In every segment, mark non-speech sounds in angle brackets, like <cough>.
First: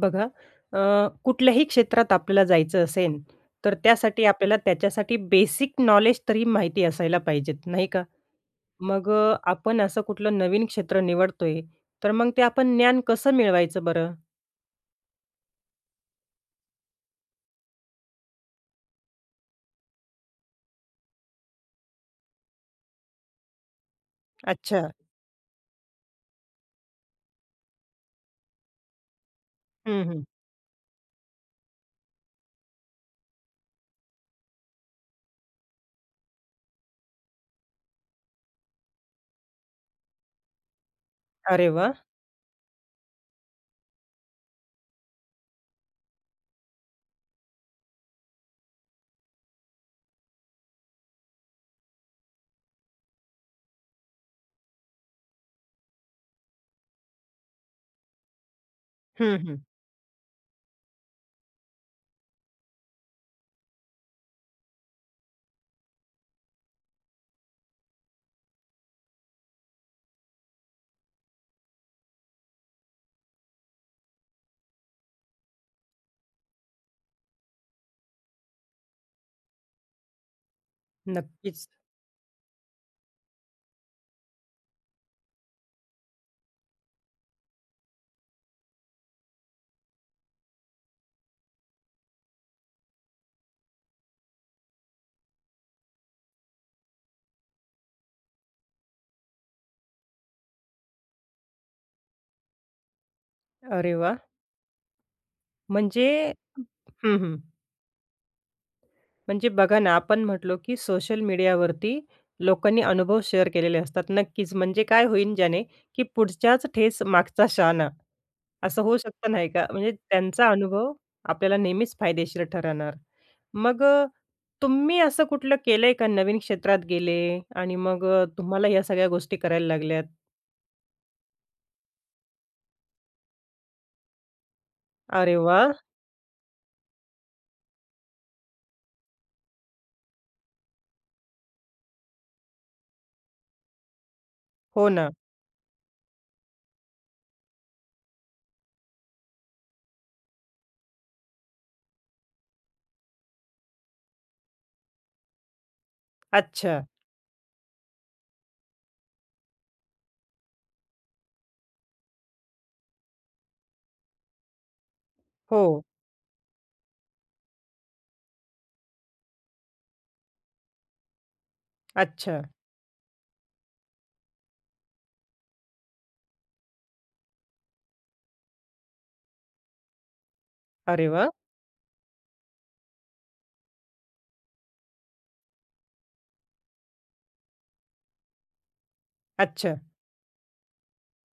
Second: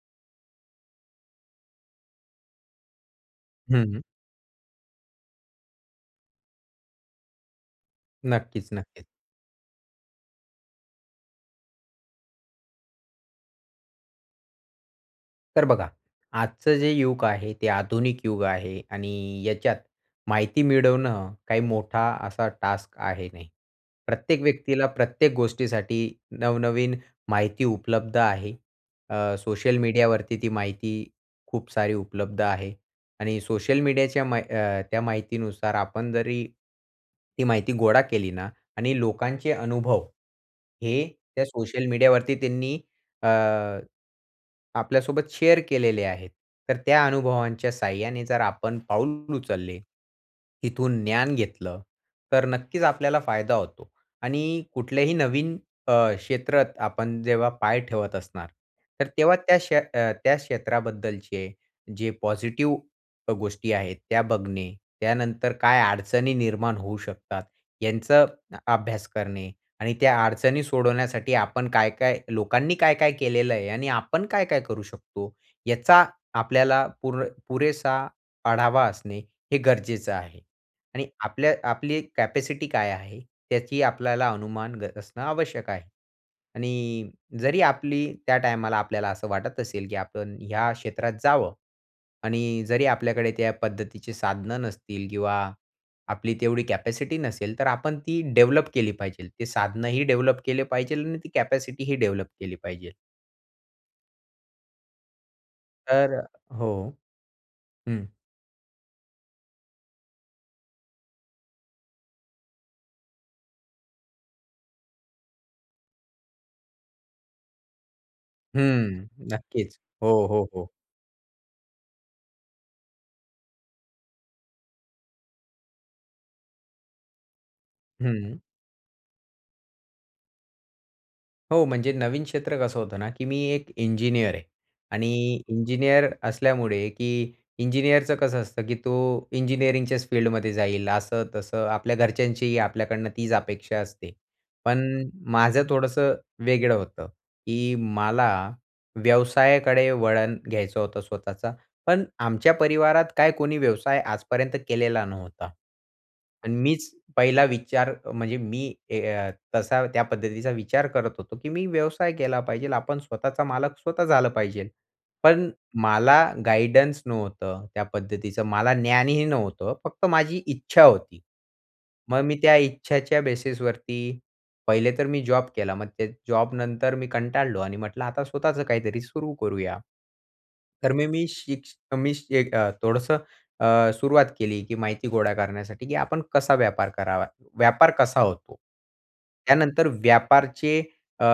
बघा, अ, कुठल्याही क्षेत्रात आपल्याला जायचं असेल, तर हं. त्यासाठी आपल्याला त्याच्यासाठी बेसिक नॉलेज तरी माहिती असायला पाहिजेत, नाही का? नक्कीच, नक्कीच. मग अ, आपण असं कुठलं नवीन क्षेत्र निवडतोय, तर मग ते आपण ज्ञान कसं मिळवायचं बरं? तर बघा. आजचं जे युग आहे ते आधुनिक युग आहे आणि याच्यात माहिती मिळवणं काही मोठा असा टास्क आहे नाही. प्रत्येक व्यक्तीला अच्छा. प्रत्येक गोष्टीसाठी नवनवीन माहिती उपलब्ध आहे. अ, सोशल हं, हं. मीडियावरती ती माहिती खूप सारी उपलब्ध आहे. आणि सोशल मीडियाच्या मा अ, त्या माहितीनुसार आपण जरी ती माहिती गोळा केली ना आणि लोकांचे अनुभव हे त्या अरे सोशल वाह! मीडियावरती त्यांनी अ, आपल्यासोबत शेअर केलेले आहेत. तर त्या अनुभवांच्या सहाय्याने जर आपण पाऊल उचलले, इथून ज्ञान घेतलं, तर नक्कीच आपल्याला फायदा होतो. आणि कुठल्याही नवीन अ, क्षेत्रात आपण जेव्हा पाय ठेवत असणार, तर हं, तेव्हा त्या हं. क्ष अ, त्या क्षेत्राबद्दलचे जे पॉझिटिव्ह अ गोष्टी आहेत, त्या बघणे. त्यानंतर काय अडचणी निर्माण होऊ शकतात यांच अ अभ्यास करणे. आणि त्या अडचणी सोडवण्यासाठी आपण काय-काय लोकांनी काय-काय केलेलं आहे आणि आपण काय-काय करू शकतो, याचा आपल्याला पुर पुरेसा आढावा असणे हे गरजेचं आहे. आणि आपल्या नक्कीच. आपली कॅपॅसिटी काय आहे, त्याची आपल्याला अनुमान ग असणं आवश्यक आहे. आणि जरी आपली त्या टायमाला आपल्याला असं वाटत असेल, की आपण ह्या क्षेत्रात जावं आणि जरी आपल्याकडे त्या पद्धतीची साधनं नसतील, किंवा आपली तेवढी कॅपॅसिटी नसेल, तर आपण ती डेव्हलप केली पाहिजे. ते साधनंही डेव्हलप केले पाहिजे आणि ती कॅपॅसिटीही डेव्हलप केली पाहिजे. अरे वाह! म्हणजे तर हो हं, हं. हं. म्हणजे बघा ना, आपण म्हटलो की सोशल मीडियावरती लोकांनी अनुभव शेअर केलेले असतात. नक्कीच म्हणजे काय होईल, ज्याने की "पुढच्याच ठेस मागचा शहाणा." असं होऊ हम्म. शकतं नाही का? नक्कीच. म्हणजे हो, हो. त्यांचा हो. अनुभव आपल्याला नेहमीच फायदेशीर ठरणार. मग तुम्ही असं कुठलं केलंय का नवीन क्षेत्रात गेले आणि मग हं. तुम्हाला या सगळ्या गोष्टी करायला लागल्यात? हो, म्हणजे नवीन क्षेत्र कसं होतं ना, की मी एक इंजिनिअर आहे आणि अरे वाह! इंजिनिअर असल्यामुळे की इंजिनिअरचं कसं असतं, की तो इंजिनिअरिंगच्याच फील्डमध्ये जाईल असं तसं. आपल्या घरच्यांचीही आपल्याकडनं तीच अपेक्षा असते. हो पण ना. माझं थोडंसं वेगळं होतं, की मला व्यवसायाकडे वळण घ्यायचं होतं स्वतःचा. पण आमच्या परिवारात काय कोणी व्यवसाय आजपर्यंत केलेला नव्हता. अन् अच्छा. मीच पहिला विचार म्हणजे मी ए अ, तसा त्या पद्धतीचा विचार करत होतो, की मी व्यवसाय केला पाहिजे. आपण स्वतःचा मालक स्वतः झालं पाहिजे. पण हो. मला गाईडन्स नव्हतं, त्या पद्धतीचं मला ज्ञानही नव्हतं. फक्त माझी इच्छा होती. मग मी अच्छा. त्या इच्छाच्या बेसिसवरती पहिले तर मी जॉब केला. मग ते जॉब नंतर मी कंटाळलो आणि म्हंटलं आता स्वतःच काहीतरी सुरू करूया. तर मी अरे मी वाह! शिक तर मी एक थोडसं अ, सुरुवात केली, की माहिती गोळा करण्यासाठी की आपण कसा व्यापार करावा? व्यापार कसा होतो? अच्छा. त्यानंतर व्यापारचे अ,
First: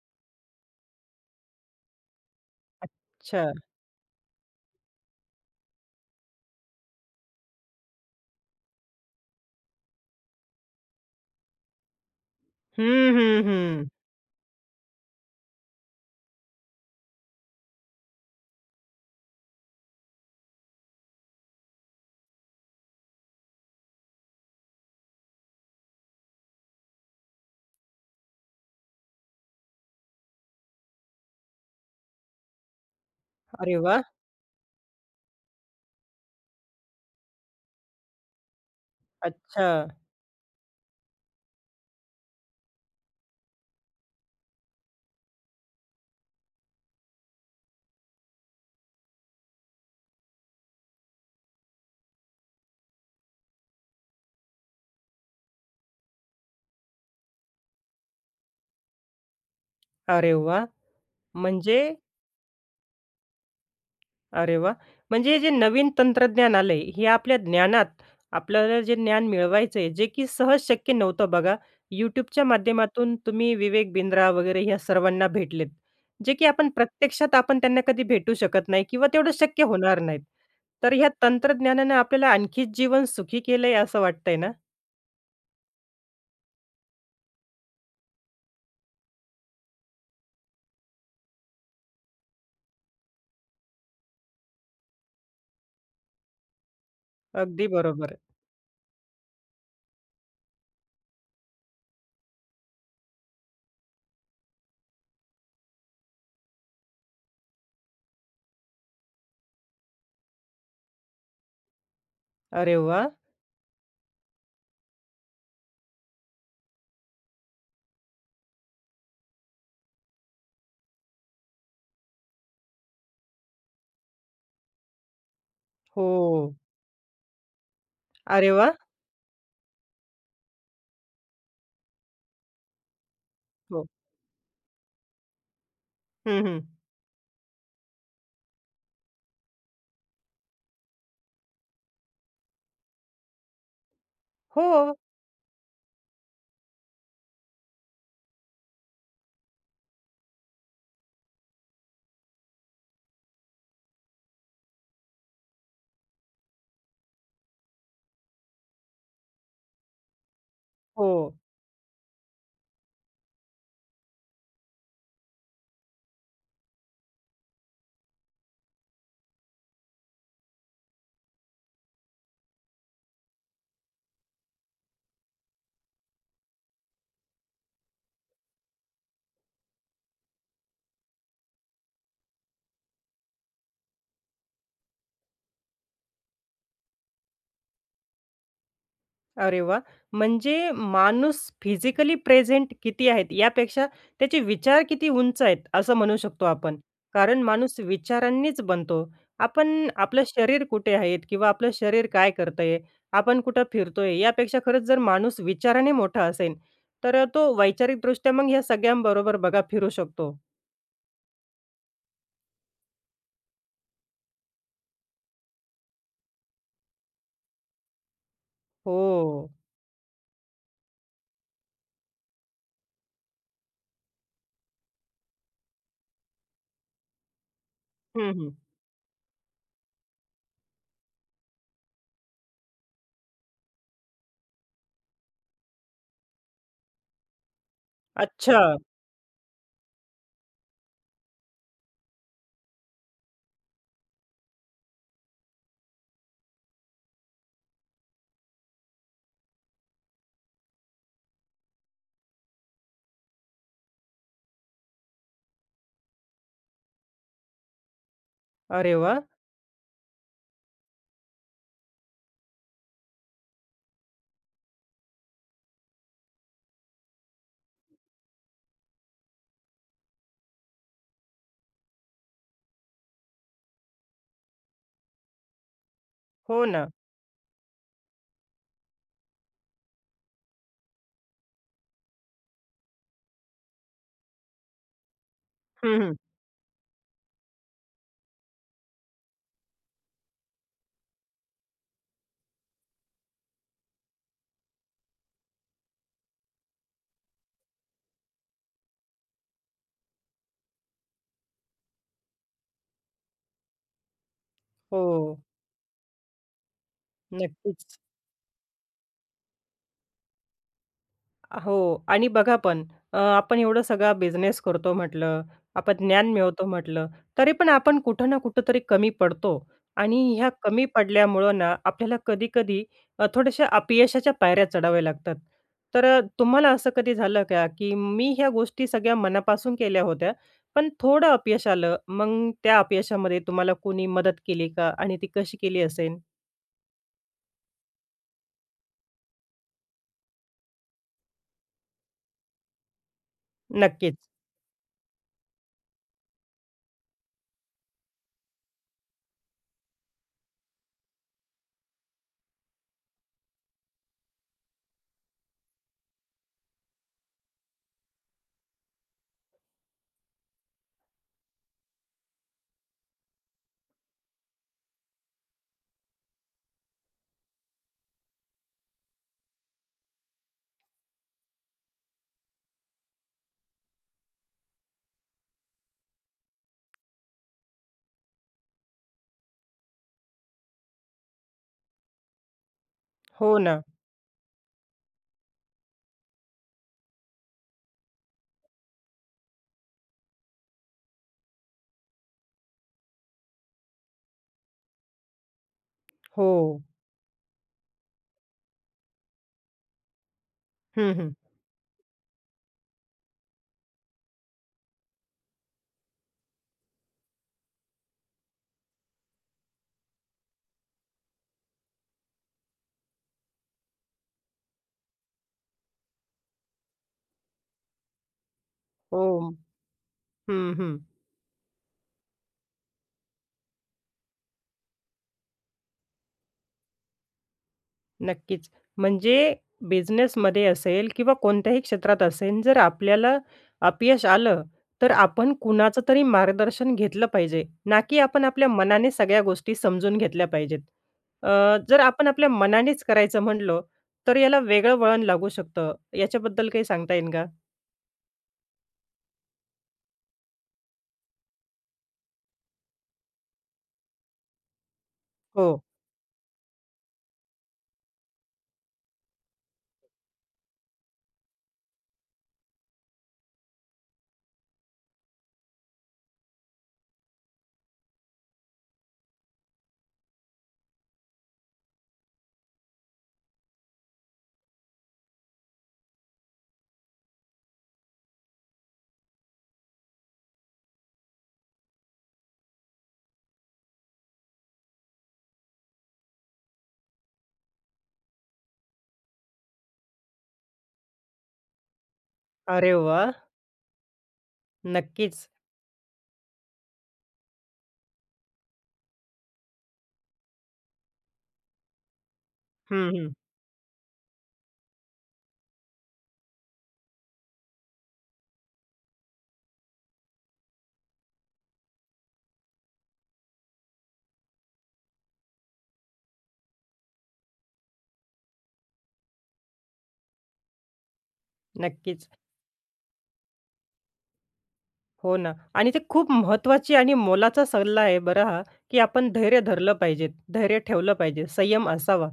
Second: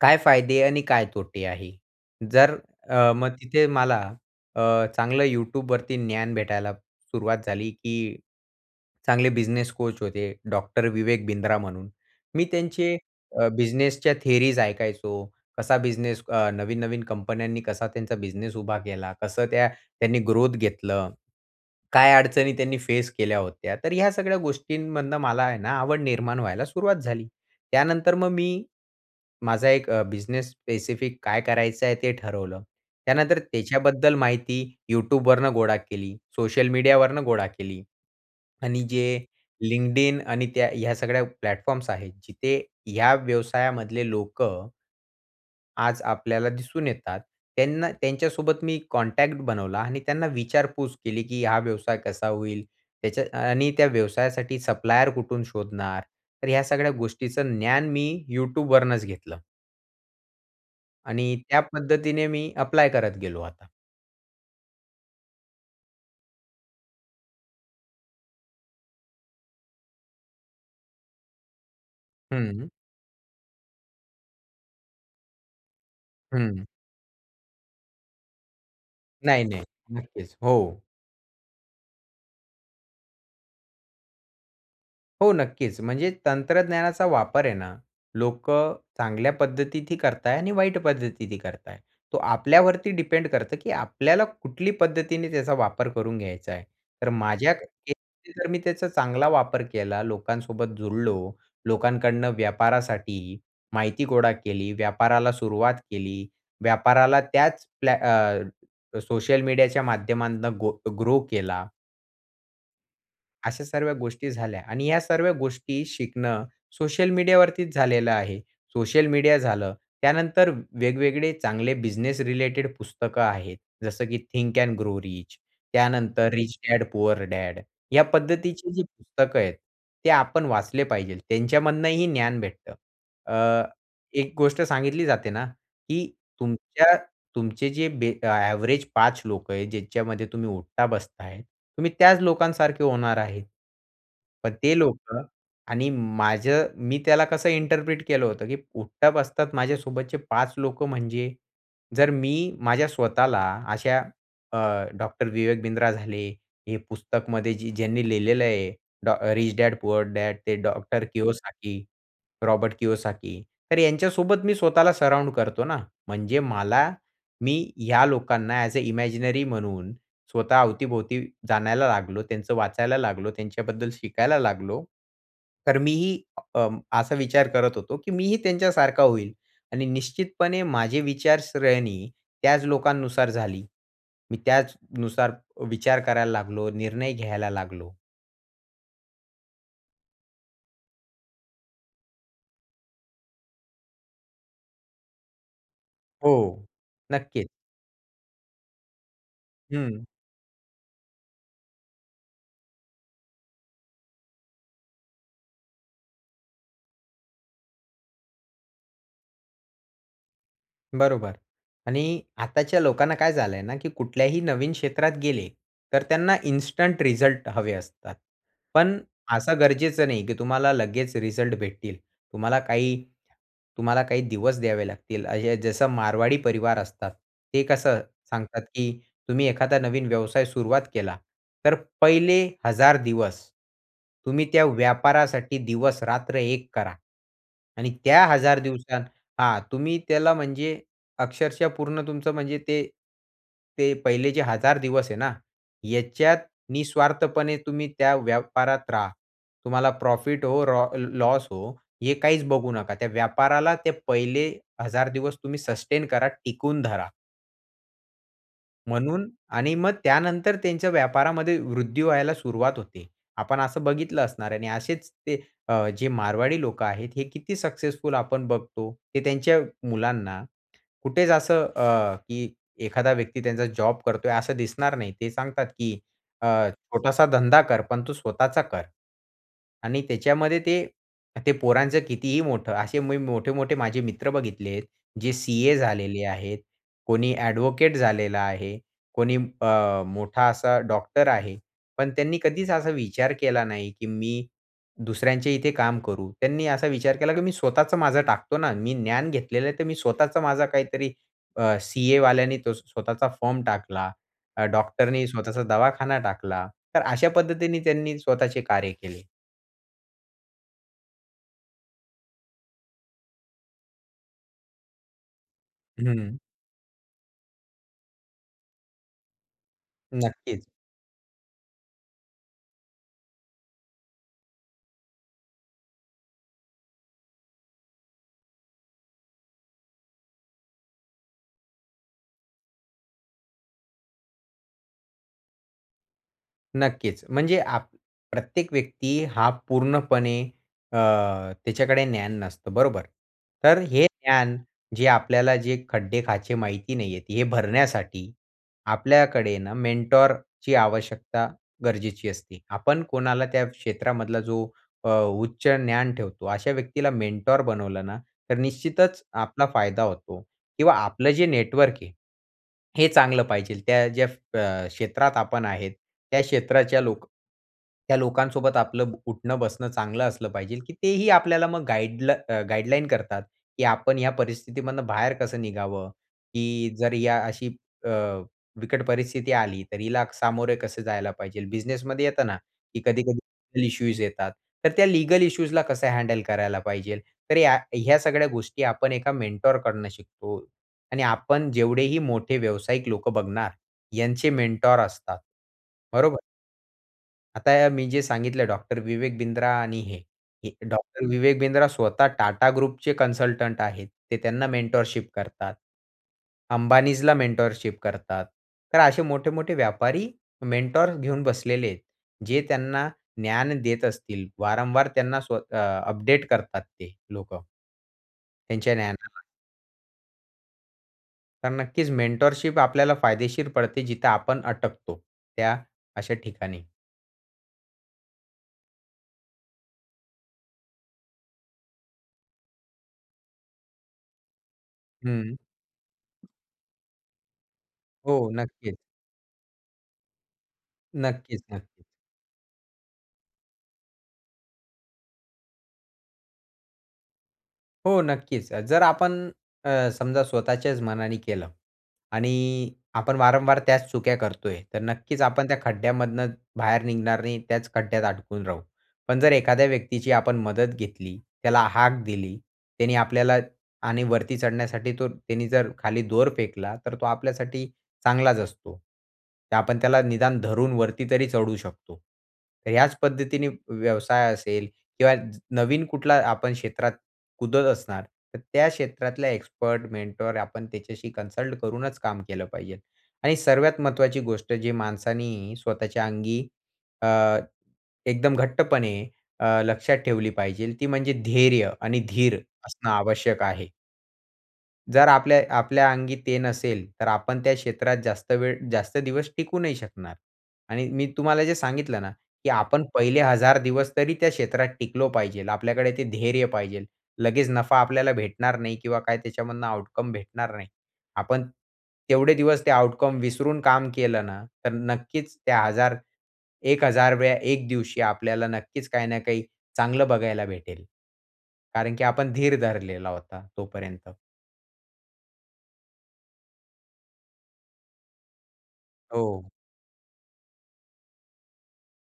काय फायदे आणि काय तोटे आहे? जर अ, मग अच्छा. तिथे मला अ, चांगलं Youtubeवरती ज्ञान भेटायला सुरुवात झाली. की चांगले बिझनेस कोच होते, डॉक्टर विवेक बिंद्रा म्हणून. मी त्यांचे हं, हं. अ, हं. बिझनेसच्या थियरीज ऐकायचो, कसा बिझनेस अ, नवीन-नवीन कंपन्यांनी कसा त्यांचा बिझनेस उभा केला? कसं त्या त्यांनी ग्रोथ घेतलं? काय अडचणी त्यांनी फेस केल्या होत्या? तर ह्या सगळ्या गोष्टींमधनं मला आहे ना, आवड निर्माण व्हायला सुरुवात झाली. त्यानंतर मग मी माझा एक अ, बिझनेस स्पेसिफिक काय करायचं आहे ते ठरवलं. त्यानंतर अरे वाह! त्याच्याबद्दल माहिती Youtubeवरुन गोळा केली, सोशल मीडियावरनं गोळा केली. आणि जे अच्छा! LinkedIn आणि त्या ह्या सगळ्या प्लॅटफॉर्म्स आहेत. जिथे या व्यवसायामधले लोकं आज आपल्याला दिसून येतात. त्यांना, त्यांच्यासोबत मी कॉन्टॅक्ट बनवला आणि त्यांना विचारपूस केली, की हा व्यवसाय कसा होईल? त्याच्या आणि त्या व्यवसायासाठी सप्लायर कुठून शोधणार? तर या सगळ्या गोष्टीचं ज्ञान मी Youtubeवरूनच घेतलं. अरे वाह! आणि त्या म्हणजे पद्धतीने मी अप्लाय करत गेलो आता. अरे वाह! म्हणजे हे जे नवीन तंत्रज्ञान आलंय हे आपल्या ज्ञानात आपल्याला जे ज्ञान मिळवायचं आहे, जे की सहज शक्य नव्हतं बघा.YouTubeच्या हं. माध्यमातून तुम्ही विवेक बिंद्रा वगैरे या सर्वांना भेटलेत. जे की हं. आपण प्रत्यक्षात आपण त्यांना कधी भेटू शकत नाही किंवा तेवढं नाही, शक्य नाही. होणार नाहीत, नक्कीच हो. तर ह्या तंत्रज्ञानानं आपल्याला आणखी जीवन सुखी केलंय असं वाटतंय ना? हो, नक्कीच. म्हणजे तंत्रज्ञानाचा वापर आहे ना, लोकं चांगल्या पद्धतीतही करताय आणि वाईट पद्धतीतही करताय. तो आपल्यावरती डिपेंड करतं की आपल्याला कुठली पद्धतीने त्याचा वापर करून घ्यायचा आहे. तर माझ्या अगदी बरोबर. मते जर मी त्याचा चांगला वापर केला, लोकांसोबत जुडलो, लोकांकडून व्यापारासाठी माहिती गोळा केली, व्यापाराला सुरुवात केली, व्यापाराला त्याच प्प्ल्या अ, सोशल मीडियाच्या माध्यमातून गो ग्रो केला. अरे वाह! अशा सर्व गोष्टी झाल्या. आणि या सर्व गोष्टी शिकणं सोशल मीडियावरतीच झालेलं आहे. सोशल मीडिया झालं. त्यानंतर वेगवेगळे चांगले बिझनेस रिलेटेड पुस्तकं आहेत. जसं की Think and Grow Rich, त्यानंतर Rich हो. Dad Poor Dad. या अरे वाह! पद्धतीची जी पुस्तकं आहेत, ते आपण वाचले पाहिजे. त्यांच्यामधूनही ज्ञान भेटतं. अ, हो. एक गोष्ट सांगितली जाते ना, की हं, हं. तुमच्या तुमचे जे एव्हरेज 5 लोकं आहेत ज्याच्यामध्ये तुम्ही उठता-बसताय तुम्ही त्याच लोकांसारखे होणार आहे. पण ते हो. लोकं आणि माझं मी त्याला कसं इंटरप्रिट केलं होतं, की उठता-बसतात माझ्या सोबतचे 5 लोकं म्हणजे? जर मी माझ्या स्वतःला अशा अ, डॉक्टर विवेक बिंद्रा झाले, हे पुस्तकमध्ये जे ज्यांनी लिहिलेलं आहे, Rich Dad Poor Dad ते डॉक्टर हो. Kiyosaki, Robert Kiyosaki. तर यांच्यासोबत मी स्वतःला सराउंड करतो ना. म्हणजे मला, मी ह्या लोकांना ॲज अ इमॅजिनरी म्हणून स्वतः अवती-भोवती जाणायला लागलो, त्यांचं वाचायला लागलो, त्यांच्याबद्दल शिकायला लागलो. तर मी ही अ, असा विचार करत होतो, की मी ही, त्यांच्यासारखा होईल आणि निश्चितपणे माझी विचारसरणी त्याच लोकांनुसार झाली. मी त्याचनुसार विचार करायला लागलो, निर्णय घ्यायला लागलो. अरे वाह! म्हणजे माणूस फिजिकली प्रेझेंट किती आहेत? यापेक्षा त्याचे विचार किती उंच आहेत, असं म्हणू शकतो हो. आपण. कारण नक्कीच. माणूस विचारांनीच बनतो. आपण हं. आपलं शरीर कुठे आहे? किंवा आपलं शरीर काय करतंय, आपण कुठे फिरतोय? यापेक्षा खरंच जर माणूस विचाराने मोठा असेल तर तो वैचारिकदृष्ट्या मग ह्या सगळ्यांबरोबर बघा फिरू शकतो. बरोबर. आणि आताच्या लोकांना काय झालंय ना, की कुठल्याही नवीन क्षेत्रात गेले तर त्यांना इन्स्टंट रिझल्ट हवे असतात. पण हो. असं गरजेचं नाही, की तुम्हाला लगेचं रिझल्ट भेटतील. तुम्हाला काही तुम्हाला काही दिवस द्यावे लागतील. असं जसं मारवाडी परिवार असतात. ते कसं हं, हं. सांगतात, की तुम्ही एखादा नवीन व्यवसाय सुरुवात केला तर पहिले 1,000 दिवस तुम्ही त्या व्यापारासाठी दिवस रात्र एक करा. आणि त्या 1,000 अच्छा. दिवसा हा, तुम्ही त्याला म्हणजे अक्षरशः पूर्ण तुमचं म्हणजे ते, ते पहिले जे 1,000 दिवस आहे ना, ह्याच्यात निस्वार्थपणे तुम्ही त्या व्यापारात राहा. तुम्हाला प्रॉफिट हो रो लॉस हो, हे काहीचं बघू नका. त्या व्यापाराला ते पहिले 1,000 दिवस तुम्ही सस्टेन करा, टिकून धरा. अरे वाह! म्हणून आणि मग त्यानंतर त्यांच्या व्यापारामध्ये वृद्धी व्हायला सुरुवात होते. आपण असं बघितलं असणार आहे आणि असेच ते अ, जे मारवाडी लोक आहेत, हे किती सक्सेसफुल आपण बघतो. ते त्यांच्या मुलांना कुठेच असं अ, की एखादा व्यक्ती त्यांचा जॉब करतोय असं दिसणार नाही. ते सांगतात, की हो अ, ना. छोटासा धंदा कर, पण तू स्वतःचा कर. आणि त्याच्यामध्ये ते ते पोरांचं कितीही मोठं असे मी मोठे-मोठे माझे मित्र बघितलेत जे सीए हं, हं. झालेले आहेत, कोणी ॲडव्होकेट झालेला आहे, कोणी अ, मोठा असा डॉक्टर आहे, पण त्यांनी कधीच असा विचार केला नाही, की मी दुसऱ्यांच्या इथे काम करू. त्यांनी असा विचार केला, की मी स्वतःचं माझं टाकतो ना. मी ज्ञान घेतलेलंय, तर मी स्वतःचा माझा काहीतरी अ, सीएवाल्याने तो स्वतःचा फर्म टाकला, अ, डॉक्टरनी हो. स्वतःचा दवाखाना टाकला, तर अशा पद्धतीने नक्कीच. त्यांनी स्वतःचे कार्य केले. अ, हो. आणि बघा पण अ, आपण एवढं सगळा बिझनेस करतो म्हटलं, आपण ज्ञान हं. मिळवतो म्हटलं, तरी पण आपण कुठं ना कुठेतरी कमी पडतो. आणि ह्या नक्कीच. कमी पडल्यामुळं ना, आपल्याला कधी-कधी अ, थोडेसे अपयशाच्या पायऱ्या चढाव्या लागतात. तर अ, तुम्हाला असं कधी झालं का? की मी ह्या गोष्टी सगळ्या मनापासून केल्या होत्या, पण थोडं अपयश आलं. मग त्या अपयशामध्ये तुम्हाला कोणी मदत केली का? आणि ती कशी केली असेल? नक्कीच. म्हणजे आप प्रत्येक व्यक्ती हा पूर्णपणे अ, त्याच्याकडे ज्ञान नसतं, बरोबर. तर अ, हे नक्कीच. ज्ञान जे आपल्याला जे खड्डे-खाचे माहिती नाही आहेत हे भरण्यासाठी आपल्याकडे ना मेंटॉरची आवश्यकता गरजेची असते. आपण कोणाला त्या क्षेत्रामधला जो अ, उच्च ज्ञान ठेवतो अशा व्यक्तीला मेंटॉर बनवलं ना, तर निश्चितच आपला फायदा होतो किंवा आपलं जे नेटवर्क आहे, हे चांगलं पाहिजे. त्या ज्या अ, क्षेत्रात आपण आहे, त्या क्षेत्राच्या लोक त्या लोकांसोबत आपलं उठणं-बसणं चांगलं असलं पाहिजे की तेही आपल्याला मग गाईड गाईडलाईन करतात, की आपण या परिस्थितीमधनं बाहेर कसं निघावं? की जर या अशी अ, बिकट परिस्थिती आली, तर हिला सामोरे कसं जायला पाहिजे. बिझनेसमध्ये येत ना, की कधी-कधी हो ना. लीगल इश्यूज येतात. तर त्या लीगल इश्यूजला कसं हँडल करायला पाहिजे. तर या ह्या सगळ्या गोष्टी आपण एका मेंटॉरकढणं शिकतो आणि आपण जेवढेही मोठे व्यावसायिक लोक बघणार, यांचे मेंटॉर असतात. बरोबर. हो. आता मी जे सांगितलं डॉक्टर विवेक बिंद्रा आणि हे, हे हं, डॉक्टर हं. विवेक बिंद्रा स्वतः टाटा ग्रुपचे कन्सल्टंट आहेत. ते त्यांना मेंटॉरशिप करतात. अंबानींजला मेंटॉरशिप करतात. तर असे मोठे-मोठे व्यापारी मेंटॉर्स घेऊन बसलेले आहेत जे त्यांना ज्ञान देत असतील. वारंवार त्यांना स्वत अ, अपडेट करतात ते लोकं. त्यांच्या द्यान <unintelligible> हो. हं, हं. तर नक्कीच मेंटॉरशिप आपल्याला फायदेशीर पडते जिथे आपण अटकतो त्या अशा ठिकाणी. नक्कीच. म्हणजे बिझनेसमध्ये असेल किंवा कोणत्याही क्षेत्रात असेल. जर आपल्याला अपयश आलं तर आपण हं. कुणाचं तरी मार्गदर्शन घेतलं पाहिजे. ना की आपण हो. आपल्या नक्कीच. मनाने सगळ्या गोष्टी समजून घेतल्या पाहिजेत. नक्कीच अ, ना. जर आपण आपल्या मनानेच करायचं म्हणलो, तर याला वेगळं वळण लागू शकतं. याच्याबद्दल काही सांगता येईल का? हो. नक्कीच. जर आपण अ, समजा स्वतःच्याच मनाने केलं आणि आपण वारंवार त्याच चुक्या करतोय. तर नक्कीच आपण त्या हो. खड्ड्यामधनं बाहेर निघणार नाही. त्याच खड्ड्यात अडकून राहू. पण जर एखाद्या व्यक्तीची आपण मदत घेतली. त्याला हाक दिली. त्याने आपल्याला आणि वरती चढण्यासाठी तो त्याने जर खाली दोर फेकला, तर तो आपल्यासाठी चांगलाच असतो. आपण त्याला निदान धरून वरती तरी चढू शकतो. तर ह्याच पद्धतीने व्यवसाय असेल किंवा नवीन कुठला आपण क्षेत्रात कुदत असणार. तर त्या क्षेत्रातल्या एक्सपर्ट मेंटॉर आपण त्याच्याशी कन्सल्ट करूनच काम केलं पाहिजे. आणि सर्वात महत्वाची गोष्ट जी माणसाने स्वतःच्या अंगी अ, एकदम घट्टपणे अ, लक्षात ठेवली पाहिजे ती म्हणजे धैर्य आणि धीर अरे असणं वाह! आवश्यक आहे. जर नक्कीच. आपलेय आपल्या अंगी ते नसेल, तर आपण त्या क्षेत्रात जास्त वेळ, जास्त दिवस टिकू नाही शकणार. आणि मी तुम्हाला जे सांगितलं ना, की आपण हं, हं. पहिले 1000 दिवस तरी त्या क्षेत्रात टिकलो पाहिजे. आपल्याकडे ते धैर्य पाहिजे. लगेच नफा आपल्याला भेटणार नाही किंवा काय त्याच्यामधनं आउटकम भेटणार नाही. आपण तेवढे दिवस ते आउटकम विसरून काम केलं ना, तर नक्कीच त्या 1000, 1000व्या 1 दिवशी आपल्याला नक्कीच काही ना काही चांगलं बघायला भेटेल. कारण की नक्कीच. आपण धीर धरलेला होता तोपर्यंत. हो ना, आणि ते खूप महत्त्वाची आणि मोलाचा सल्ला आहे बरं हा, की आपण धैर्य हो. धरलं पाहिजे, धैर्य ठेवलं पाहिजे, संयम असावा.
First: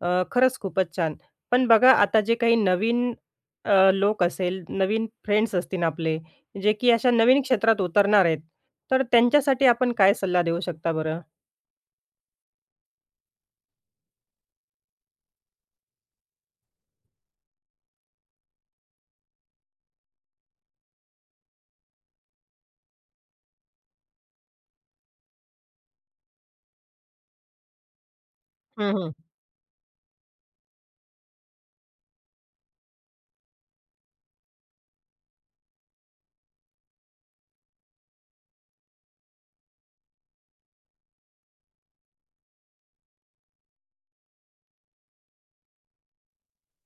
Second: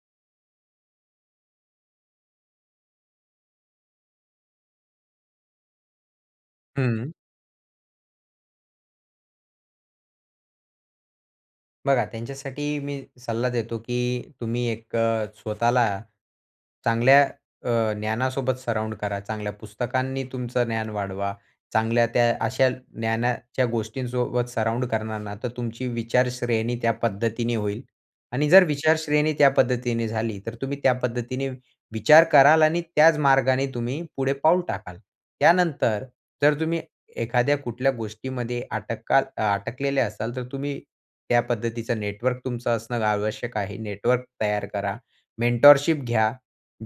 अ, खरंच खूपच छान. पण बघा आता, जे काही नवीन अ, लोक असेल, नवीन फ्रेंड्स असतील आपले, जे की अशा हं. नवीन क्षेत्रात उतरणार आहेत, तर त्यांच्यासाठी आपण काय सल्ला देऊ शकता बरं? बघा, त्यांच्यासाठी मी सल्ला देतो की तुम्ही एक अ, स्वतःला चांगल्या अ, ज्ञानासोबत सराउंड करा. चांगल्या पुस्तकांनी तुमचं ज्ञान वाढवा. चांगल्या त्या अशा ज्ञानाच्या गोष्टींसोबत सराउंड करणार ना, तर तुमची विचारश्रेणी त्या पद्धतीने होईल. आणि जर हं, हं. विचारश्रेणी त्या पद्धतीने झाली, तर तुम्ही त्या पद्धतीने विचार कराल आणि त्याच मार्गाने तुम्ही पुढे पाऊल टाकाल. त्यानंतर जर तुम्ही एखाद्या कुठल्या गोष्टीमध्ये अटकाल अटकलेले असाल, तर तुम्ही त्या पद्धतीचं नेटवर्क तुमचं असणं आवश्यक आहे. नेटवर्क तयार करा. मेंटरशिप घ्या.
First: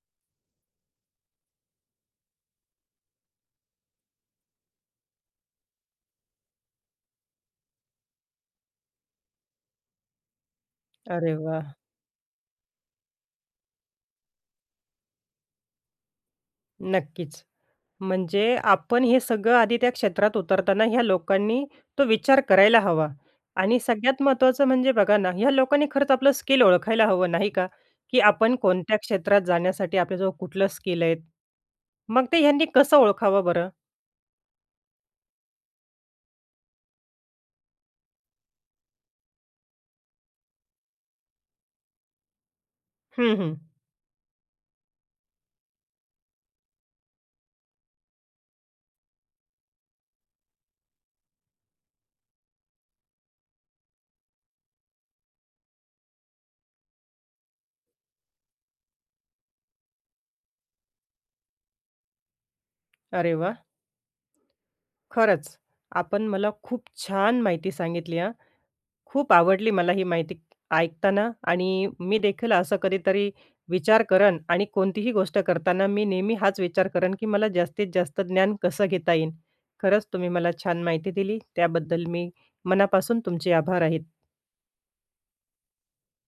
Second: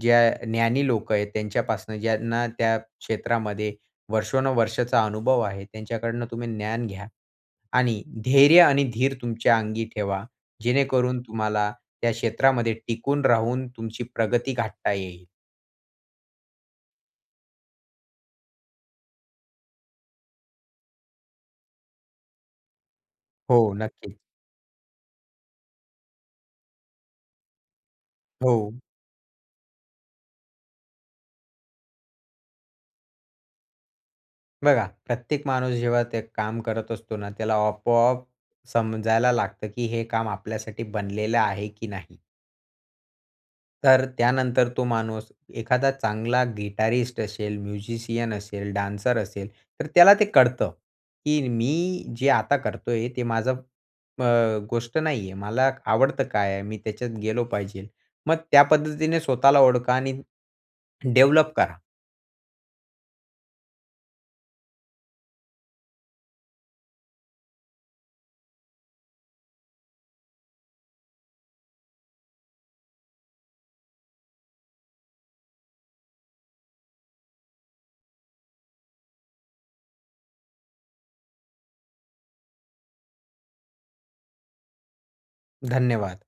ज्या ज्ञानी लोक आहेत, त्यांच्यापासून ज्यांना त्या क्षेत्रामध्ये वर्षानुवर्षांचा अनुभव आहे, त्यांच्याकडनं तुम्ही ज्ञान घ्या. आणि धैर्य आणि धीर तुमच्या अंगी ठेवा, जेणेकरून अरे तुम्हाला वाह! त्या क्षेत्रामध्ये टिकून राहून तुमची प्रगती गाठता येईल. नक्कीच. म्हणजे आपण हे सगळं आधी त्या क्षेत्रात उतरताना ह्या लोकांनी तो विचार करायला हवा हो. आणि नक्की. सगळ्यात महत्वाचं म्हणजे बघा ना ह्या लोकांनी खरंच आपलं स्किल ओळखायला हवं नाही का? की आपण हो. कोणत्या क्षेत्रात जाण्यासाठी आपल्याजवळ कुठलं स्किल आहे. मग ते ह्यांनी कसं ओळखावं बरं? बघा प्रत्येक माणूस जेव्हा ते काम करत असतो ना त्याला आपोआप समजायला लागतं, की हे काम आपल्यासाठी बनलेलं आहे, की नाही. हं, हं. तर त्यानंतर तो माणूस एखादा चांगला गिटारिस्ट असेल, म्युझिशियन असेल, डान्सर असेल तर त्याला ते कळतं, की मी जे आता करतोय ते माझं अ, गोष्ट नाहीये. मला आवडतं काय आहे? मी त्याच्यात गेलो पाहिजे. मग त्या पद्धतीने स्वतःला ओळखा आणि डेव्हलप करा. अरे वाह! खरंच. आपण मला खूप छान माहिती सांगितली हां. खूप आवडली मला ही माहिती ऐकताना आणि मी देखील असं कधीतरी विचार करेन आणि कोणतीही गोष्ट करताना मी नेहमी हाच विचार करेन की मला जास्तीत जास्त ज्ञान कसं घेता येईल? खरंच तुम्ही मला छान माहिती दिली त्याबद्दल मी मनापासून तुमचे आभार आहेत. धन्यवाद.